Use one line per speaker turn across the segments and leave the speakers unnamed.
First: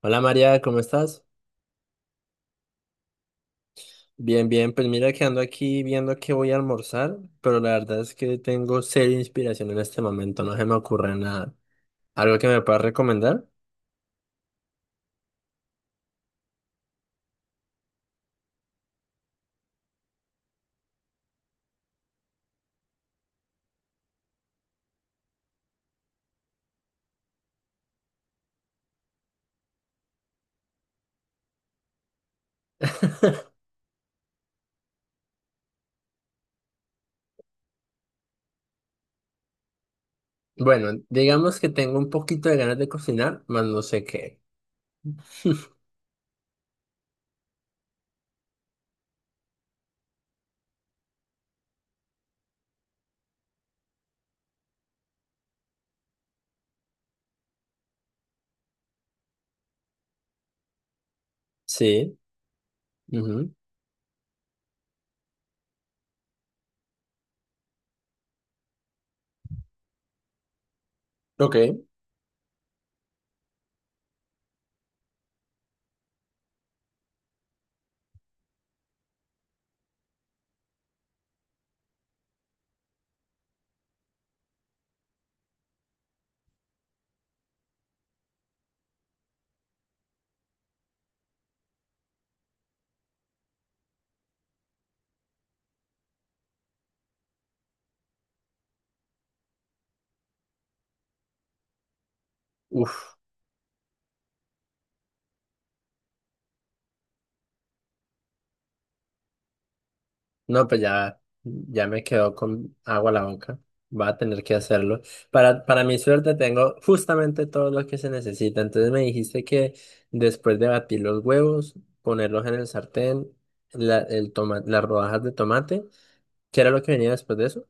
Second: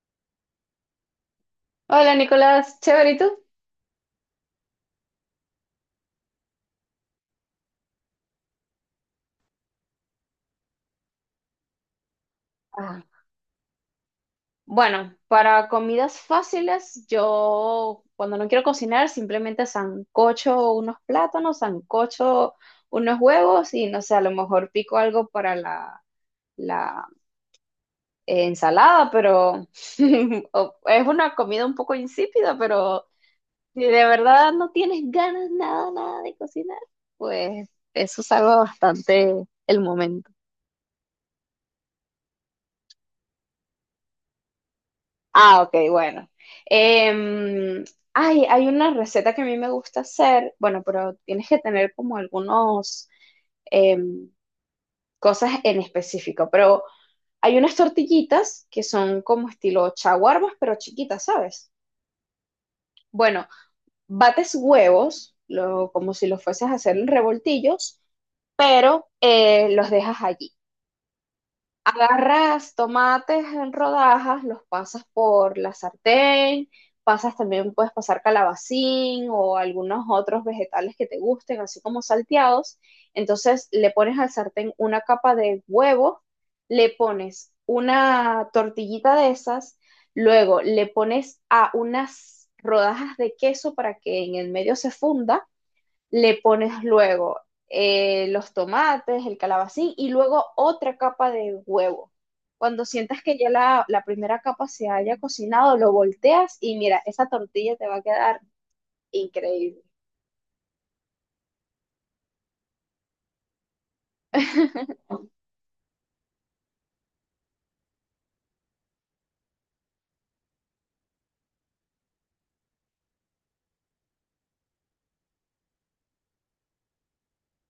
Hola María, ¿cómo estás?
Hola Nicolás, chévere, ¿y tú?
Bien, bien, pues mira que ando aquí viendo qué voy a almorzar, pero la verdad es que tengo seria inspiración en este momento, no se me ocurre nada. ¿Algo que me puedas
Ah,
recomendar?
bueno, para comidas fáciles, yo cuando no quiero cocinar, simplemente sancocho unos plátanos, sancocho unos huevos y no sé, a lo mejor pico algo para la ensalada, pero es una comida un poco insípida, pero si de verdad no tienes ganas nada, nada de cocinar, pues eso salva bastante el momento.
Bueno, digamos que tengo un poquito de ganas de cocinar, más no sé qué.
Ah, ok, bueno. Em, Ay, hay una receta que a mí me gusta hacer, bueno, pero tienes que tener como algunos em, cosas en específico, pero hay unas tortillitas que son como estilo chaguarmas, pero chiquitas, ¿sabes?
Sí,
Bueno,
ujú,
bates huevos, como si los fueses a hacer en revoltillos, pero los dejas allí.
ok,
Agarras tomates en rodajas, los pasas por la sartén, pasas también, puedes pasar calabacín o algunos otros vegetales que te gusten, así como salteados. Entonces le pones al sartén una capa de huevo, le pones una tortillita de esas, luego le pones a unas rodajas de queso para que en el medio se funda, le pones luego los tomates, el calabacín y luego otra capa de huevo. Cuando
uf.
sientas que ya la primera capa se haya cocinado, lo volteas y mira, esa tortilla te va a quedar increíble.
No, pues ya, ya me quedó con agua a la boca. Va a tener que hacerlo. Para mi suerte tengo justamente todo lo que se necesita. Entonces me dijiste que después de batir los huevos, ponerlos en el sartén, las rodajas de tomate, ¿qué era lo que venía después de eso?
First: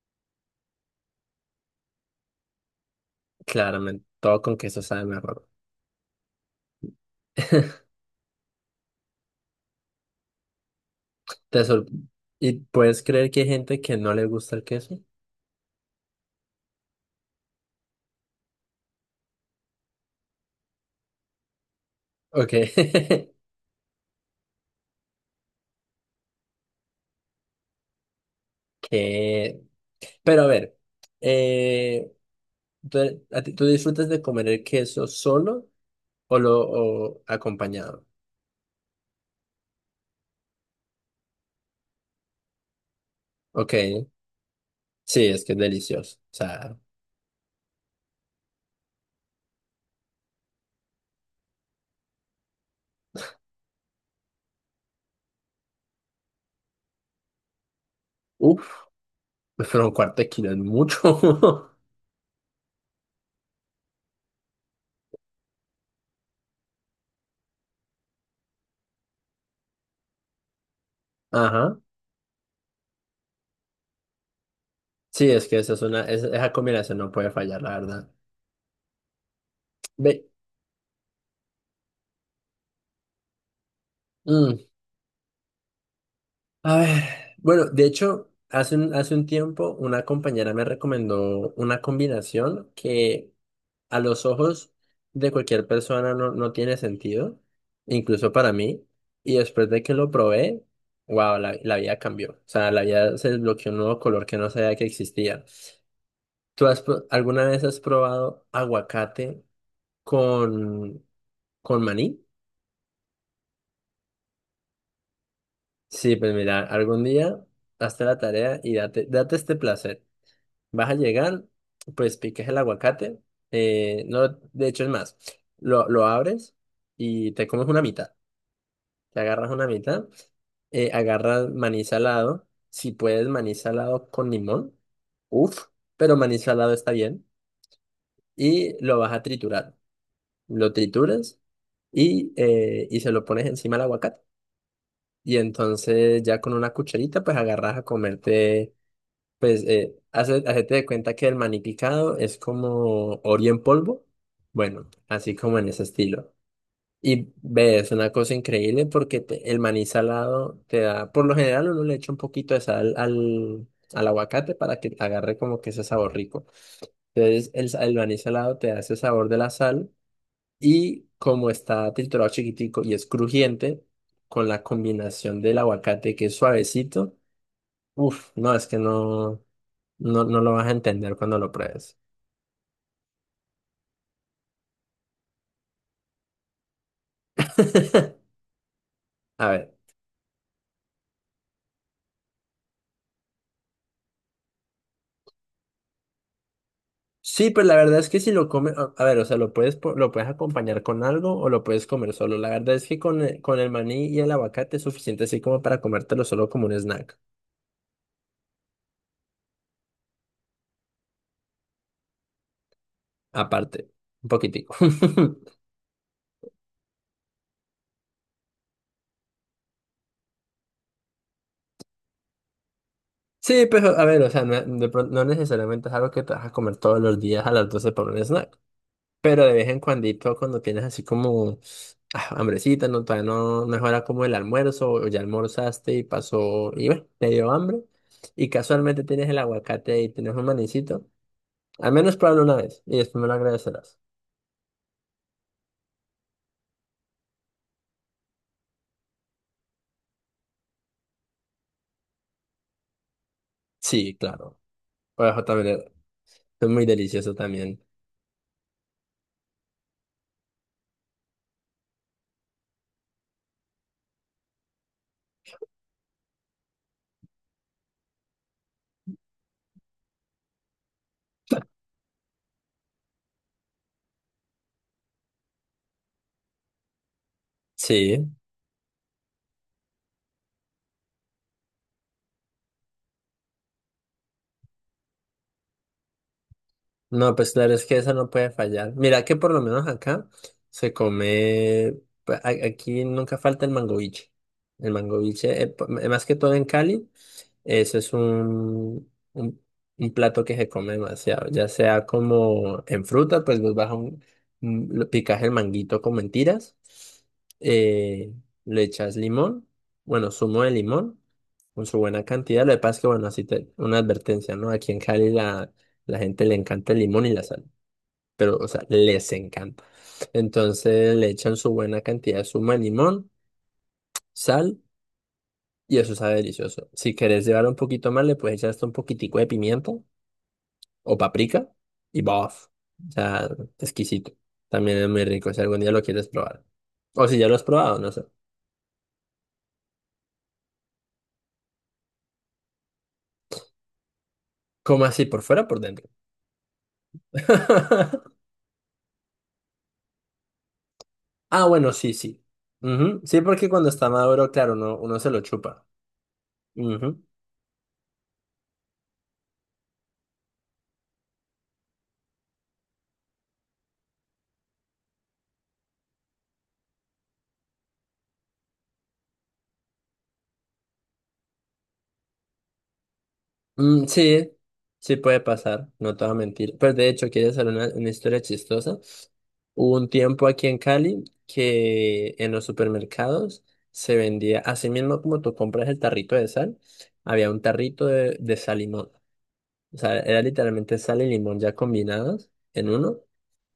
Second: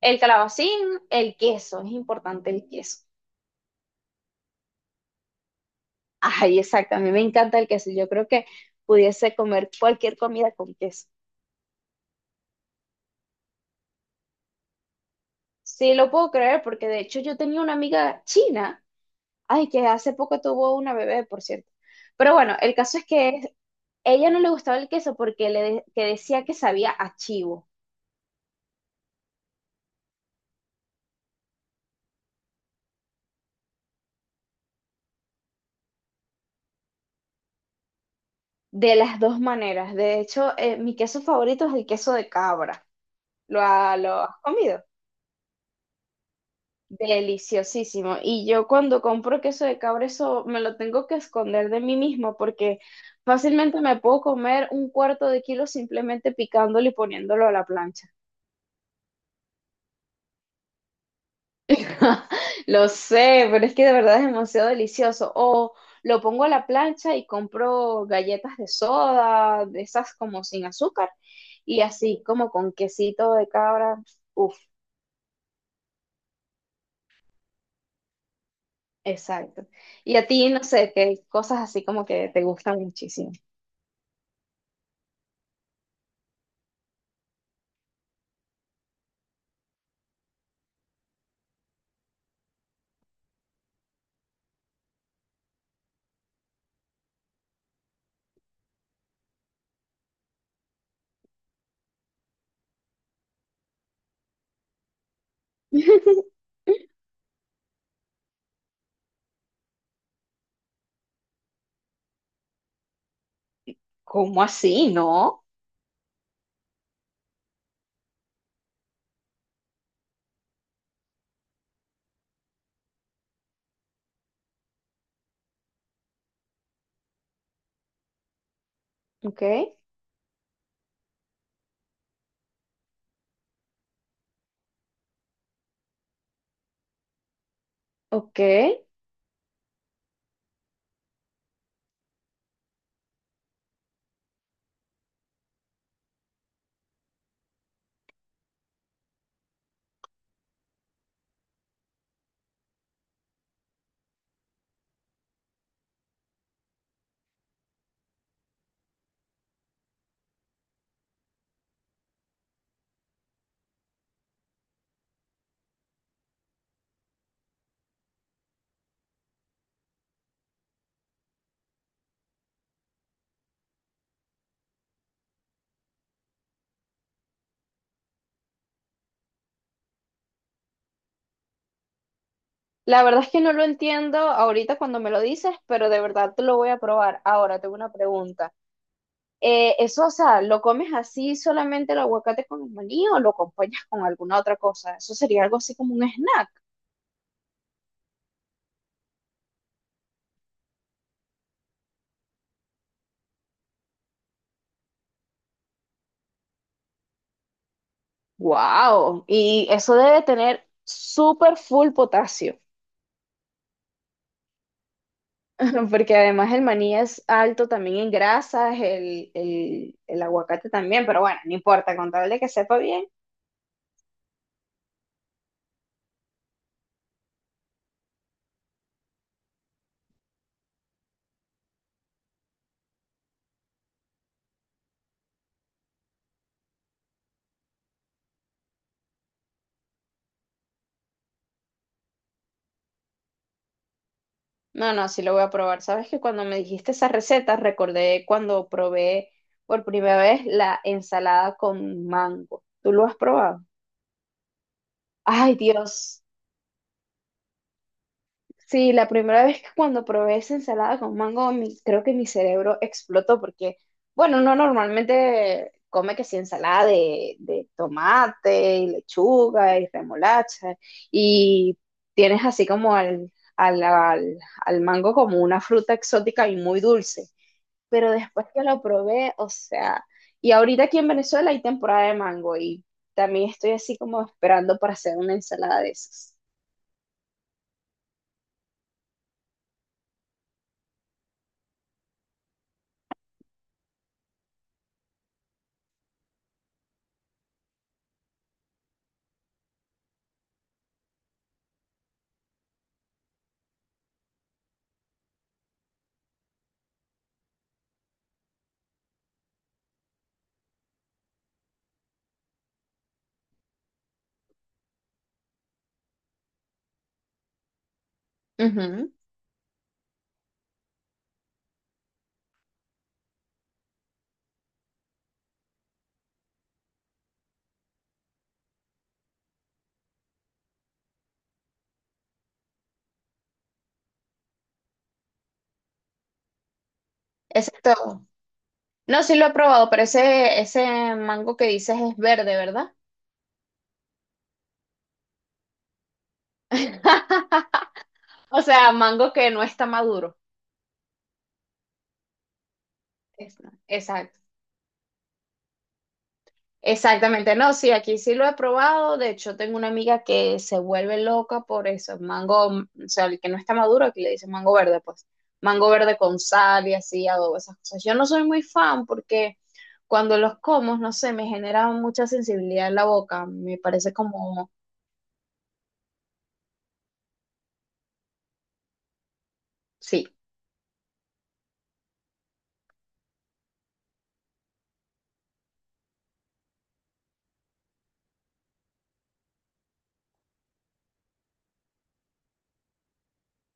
El calabacín, el queso, es importante el queso.
Claramente, todo con queso sabe mejor.
Ay, exacto, a mí me encanta el queso. Yo creo que pudiese comer cualquier comida con queso.
Te sor- ¿Y puedes creer que hay gente que no le gusta el queso?
Sí, lo puedo creer porque de hecho yo tenía una amiga china. Ay, que hace poco tuvo una bebé, por cierto. Pero
Ok.
bueno, el caso es que ella no le gustaba el queso porque le de- que decía que sabía a chivo,
Que... Pero a ver. Eh, ¿Tú, tú disfrutas de comer el queso solo o lo o acompañado?
de las dos maneras. De hecho, mi queso favorito es el queso de cabra. ¿Lo,
Ok,
ha- Lo has comido?
sí, es que es delicioso. O sea,
Deliciosísimo. Y yo cuando compro queso de cabra, eso me lo tengo que esconder de mí mismo porque fácilmente me puedo comer un cuarto de kilo simplemente picándolo y poniéndolo a la plancha.
uff, pero un cuarto de kilo es mucho.
Lo sé, pero es que de verdad es demasiado delicioso. O lo pongo a la plancha y compro galletas de soda, de esas como sin azúcar,
Ajá.
y así como con quesito de cabra. Uf,
Sí, es que esa es una, esa combinación no puede fallar, la verdad.
exacto. Y
Ve,
a ti, no sé, qué cosas así como que te gustan muchísimo.
mm, a ver, bueno, de hecho, hace un tiempo una compañera me recomendó una combinación que a los ojos de cualquier persona no tiene sentido, incluso para mí. Y después de que lo probé, wow, la vida cambió. O sea, la vida se desbloqueó un nuevo color que no sabía que existía. ¿Tú has, alguna vez has probado aguacate con, con maní?
¿Cómo así? ¿No?
Sí, pues mira, algún día hazte la tarea y date este placer. Vas a llegar, pues piques el aguacate. No, de hecho es más, lo abres y te comes una mitad. Te
Ok,
agarras una mitad, agarras maní salado. Si puedes, maní salado con limón. Uff, pero maní salado está bien.
ok.
Y lo vas a triturar. Lo trituras y se lo pones encima al aguacate. Y entonces ya con una cucharita pues agarras a comerte, hacete de cuenta que el maní picado es como Oreo en polvo. Bueno, así como en ese estilo. Y ve, es una cosa increíble porque el maní salado te da, por lo general uno le echa un poquito de sal al aguacate para que agarre como que ese sabor rico. Entonces el maní salado te da ese sabor de la sal y como está triturado chiquitico y es crujiente, con la combinación del aguacate que es suavecito, uff, no, es que no lo vas a entender cuando lo pruebes.
La verdad es que no lo entiendo ahorita cuando me lo dices, pero de verdad te lo voy a probar. Ahora tengo una pregunta.
A ver.
Eso, o sea, ¿lo comes así solamente el aguacate con el maní o lo acompañas con alguna otra cosa? Eso sería algo así como un snack.
Sí, pues la verdad es que si lo comes, a ver, o sea, lo puedes acompañar con algo o lo puedes comer solo. La verdad es que con el maní y el aguacate es suficiente así como para comértelo solo como un snack.
¡Wow! Y eso debe tener súper full potasio,
Aparte, un poquitico.
porque además el maní es alto también en grasas, el aguacate también, pero bueno, no importa, con tal de que sepa bien.
Sí, pero a ver, o sea, no, no necesariamente es algo que te vas a comer todos los días a las 12 por un snack. Pero de vez en cuandito, cuando tienes así como ah, hambrecita, no, todavía no mejora como el almuerzo o ya almorzaste y pasó, y bueno, te dio hambre. Y casualmente tienes el aguacate y tienes un manicito. Al menos pruébalo una vez y después me lo agradecerás.
No, no, sí lo voy a probar. Sabes que cuando me dijiste esa receta, recordé cuando probé por primera vez la ensalada con mango. ¿Tú lo has probado?
Sí, claro. Orejo
Ay,
también
Dios.
es muy delicioso también.
Sí, la primera vez que cuando probé esa ensalada con mango, creo que mi cerebro explotó porque, bueno, uno normalmente come que sí ensalada de tomate y lechuga y remolacha y tienes así como al, al, al mango como una fruta exótica y muy dulce. Pero
Sí.
después que lo probé, o sea, y ahorita aquí en Venezuela hay temporada de mango y también estoy así como esperando para hacer una ensalada de esas.
No, pues claro, es que eso no puede fallar. Mira que por lo menos acá se come, pues, aquí nunca falta el mangoviche. El mangoviche, más que todo en Cali, eso es un plato que se come demasiado. Ya sea como en fruta, pues vos vas a lo picas el manguito con mentiras, eh, le echas limón, bueno, zumo de limón con su buena cantidad. Lo que pasa es que, bueno, así te, una advertencia, ¿no? Aquí en Cali la gente le encanta el limón y la sal, pero, o sea,
Ujú,
les encanta. Entonces le echan su buena cantidad de zumo de limón, sal, y eso sabe delicioso. Si querés llevar un poquito más, le puedes echar hasta un poquitico de pimiento o paprika y ¡bof! O sea, exquisito. También es muy rico si algún día lo quieres probar. O si ya lo has probado, no
exacto.
sé.
No, sí lo he probado, pero ese mango que dices es verde, ¿verdad?
¿Cómo así? ¿Por fuera o por dentro?
O sea, mango que no está maduro.
Ah, bueno, sí, sí. Ujú, sí,
Es-
porque cuando está
Exacto.
maduro, claro, uno se lo chupa. Ujú.
Exactamente. No, sí, aquí sí lo he probado. De hecho, tengo una amiga que se vuelve loca por eso. Mango, o sea, el que no está maduro, aquí le dicen mango verde, pues. Mango verde con sal y así, adobo, esas cosas. Yo no soy muy fan porque cuando los como, no sé, me genera mucha sensibilidad en la boca. Me
Mm,
parece
sí,
como,
sí puede pasar, no te voy a mentir. Pues de hecho, ¿quieres saber una historia chistosa? Hubo un
sí.
tiempo aquí en Cali que en los supermercados se vendía, así mismo como tú compras el tarrito de sal, había un tarrito de sal y limón. O sea, era literalmente sal y limón ya combinados en uno.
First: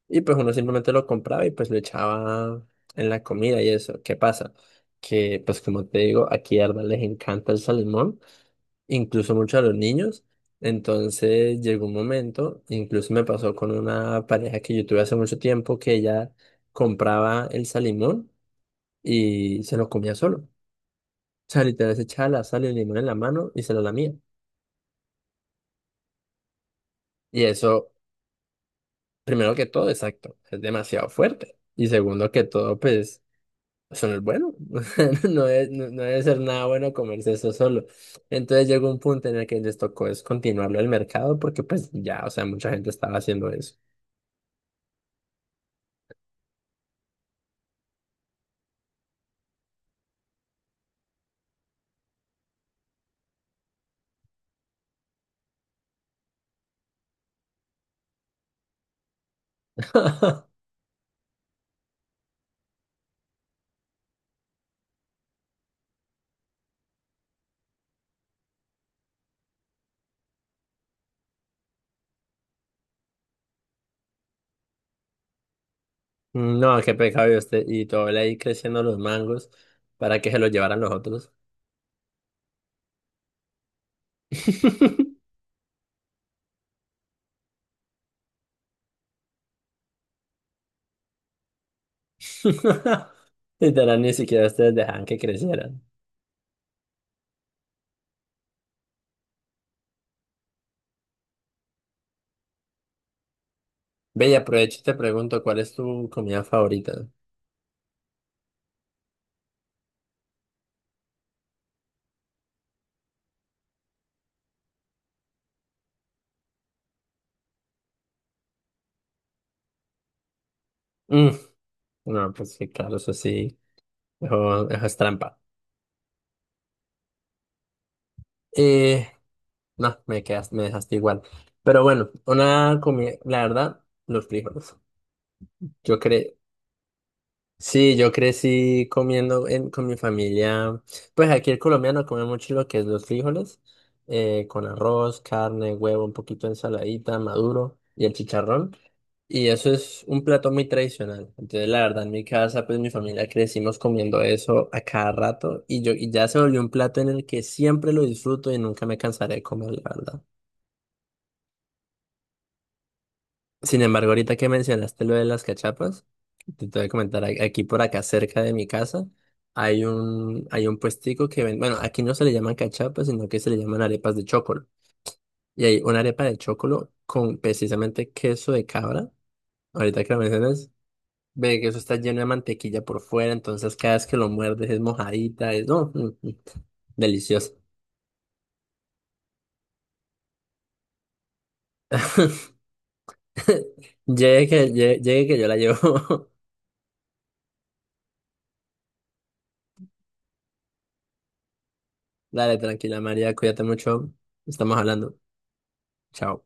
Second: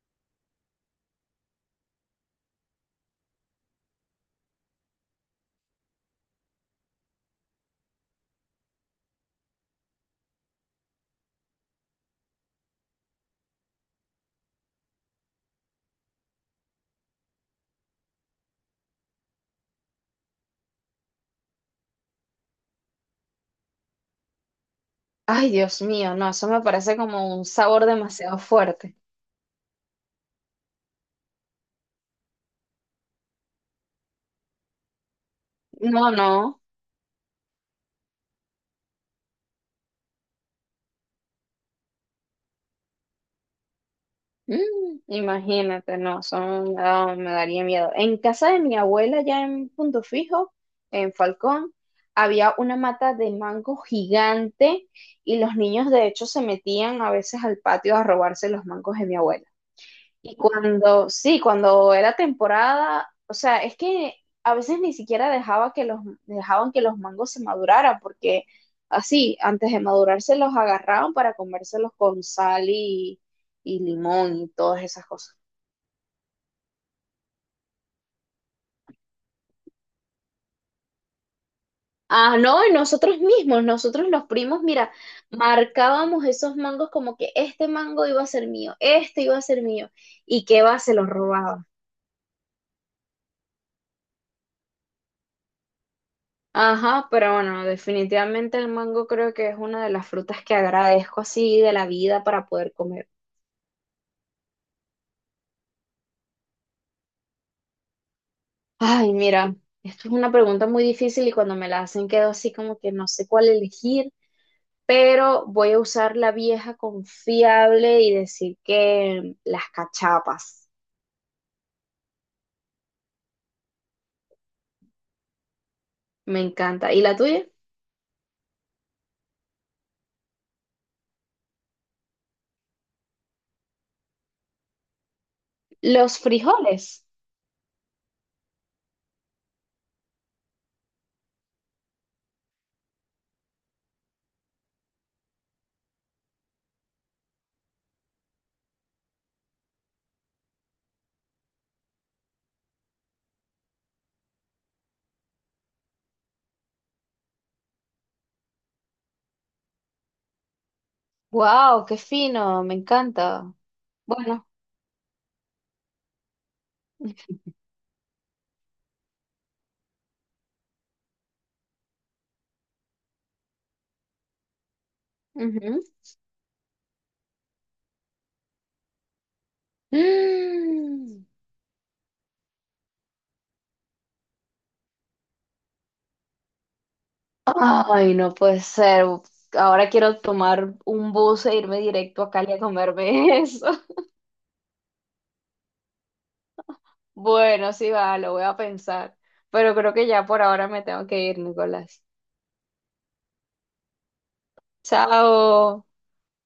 Y pues uno simplemente lo compraba y pues lo echaba en la comida y eso. ¿Qué pasa? Que pues como te digo, aquí a Arda les encanta el sal y limón incluso mucho a los niños. Entonces llegó un momento, incluso me pasó con una pareja que yo tuve hace mucho tiempo, que ella compraba el salimón y se lo comía solo. O sea, literal se echaba la sal y el limón en la mano y se lo lamía.
Ay, Dios mío, no, eso me parece como
Y
un sabor
eso,
demasiado fuerte.
primero que todo, exacto, es demasiado fuerte. Y segundo que todo, pues, eso no es bueno. O sea, no
No,
debe ser
no.
nada bueno comerse eso solo. Entonces llegó un punto en el que les tocó descontinuarlo del mercado porque pues ya, o sea, mucha gente estaba haciendo eso.
Mm, imagínate, no, son, no, me daría miedo. En casa de mi abuela, ya en Punto Fijo, en Falcón, había una mata de mango gigante y los niños de hecho se metían a veces al patio a robarse los mangos de mi abuela. Y cuando, sí, cuando era temporada, o sea, es que a veces ni siquiera dejaba que dejaban que los mangos se maduraran, porque así, antes de madurarse los agarraban para comérselos con sal y limón y todas esas cosas.
No, qué pecado y usted y todo él ahí creciendo los mangos para que se los llevaran los otros.
Ah, no, y nosotros mismos, nosotros los primos, mira, marcábamos esos mangos como que este mango iba a ser mío, este iba a ser mío, y que va, se los robaba.
Literal, ni siquiera ustedes dejaban que crecieran.
Ajá, pero bueno, definitivamente el mango creo que es una de las frutas que agradezco así de la vida para poder comer.
Ve, y aprovecho y te pregunto, ¿cuál es tu comida favorita?
Ay, mira, esto es una pregunta muy difícil y cuando me la hacen quedo así como que no sé cuál elegir, pero voy a usar la vieja confiable y decir que las cachapas.
Mm, no, pues sí, claro, eso sí, eso es trampa.
Me encanta. ¿Y la tuya?
Eh, no, me quedas, me dejaste igual. Pero bueno, una comida, la verdad, los frijoles. Yo
Los
creo,
frijoles.
sí, yo crecí con mi familia. Pues aquí el colombiano come mucho lo que es los frijoles, con arroz, carne, huevo, un poquito de ensaladita, maduro y el chicharrón. Y eso es un plato muy tradicional. Entonces, la verdad, en mi casa, pues mi familia crecimos comiendo eso a cada rato y yo y ya se volvió un plato en el que siempre lo disfruto y nunca me cansaré de comer, la verdad.
Wow, qué fino, me encanta.
Sin embargo, ahorita
Bueno.
que mencionaste lo de las cachapas. Te voy a comentar, aquí por acá cerca de mi casa hay un puestico que vende, bueno, aquí no se le llaman cachapas, sino que se le llaman arepas de chocolo. Y hay
Ujú.
una arepa de chocolo con precisamente queso de cabra. Ahorita que lo mencionas,
Mm,
ve que eso está lleno de mantequilla por fuera, entonces cada vez que lo muerdes es mojadita, es, no, delicioso.
ay, no puede ser. Ahora quiero tomar un bus e irme directo a Cali a comerme eso.
Llegue, llegue que yo la llevo.
Bueno, sí va, lo voy a pensar. Pero creo que ya por ahora me tengo que ir, Nicolás.
Dale, tranquila María, cuídate mucho, estamos hablando.
Chao.
Chao.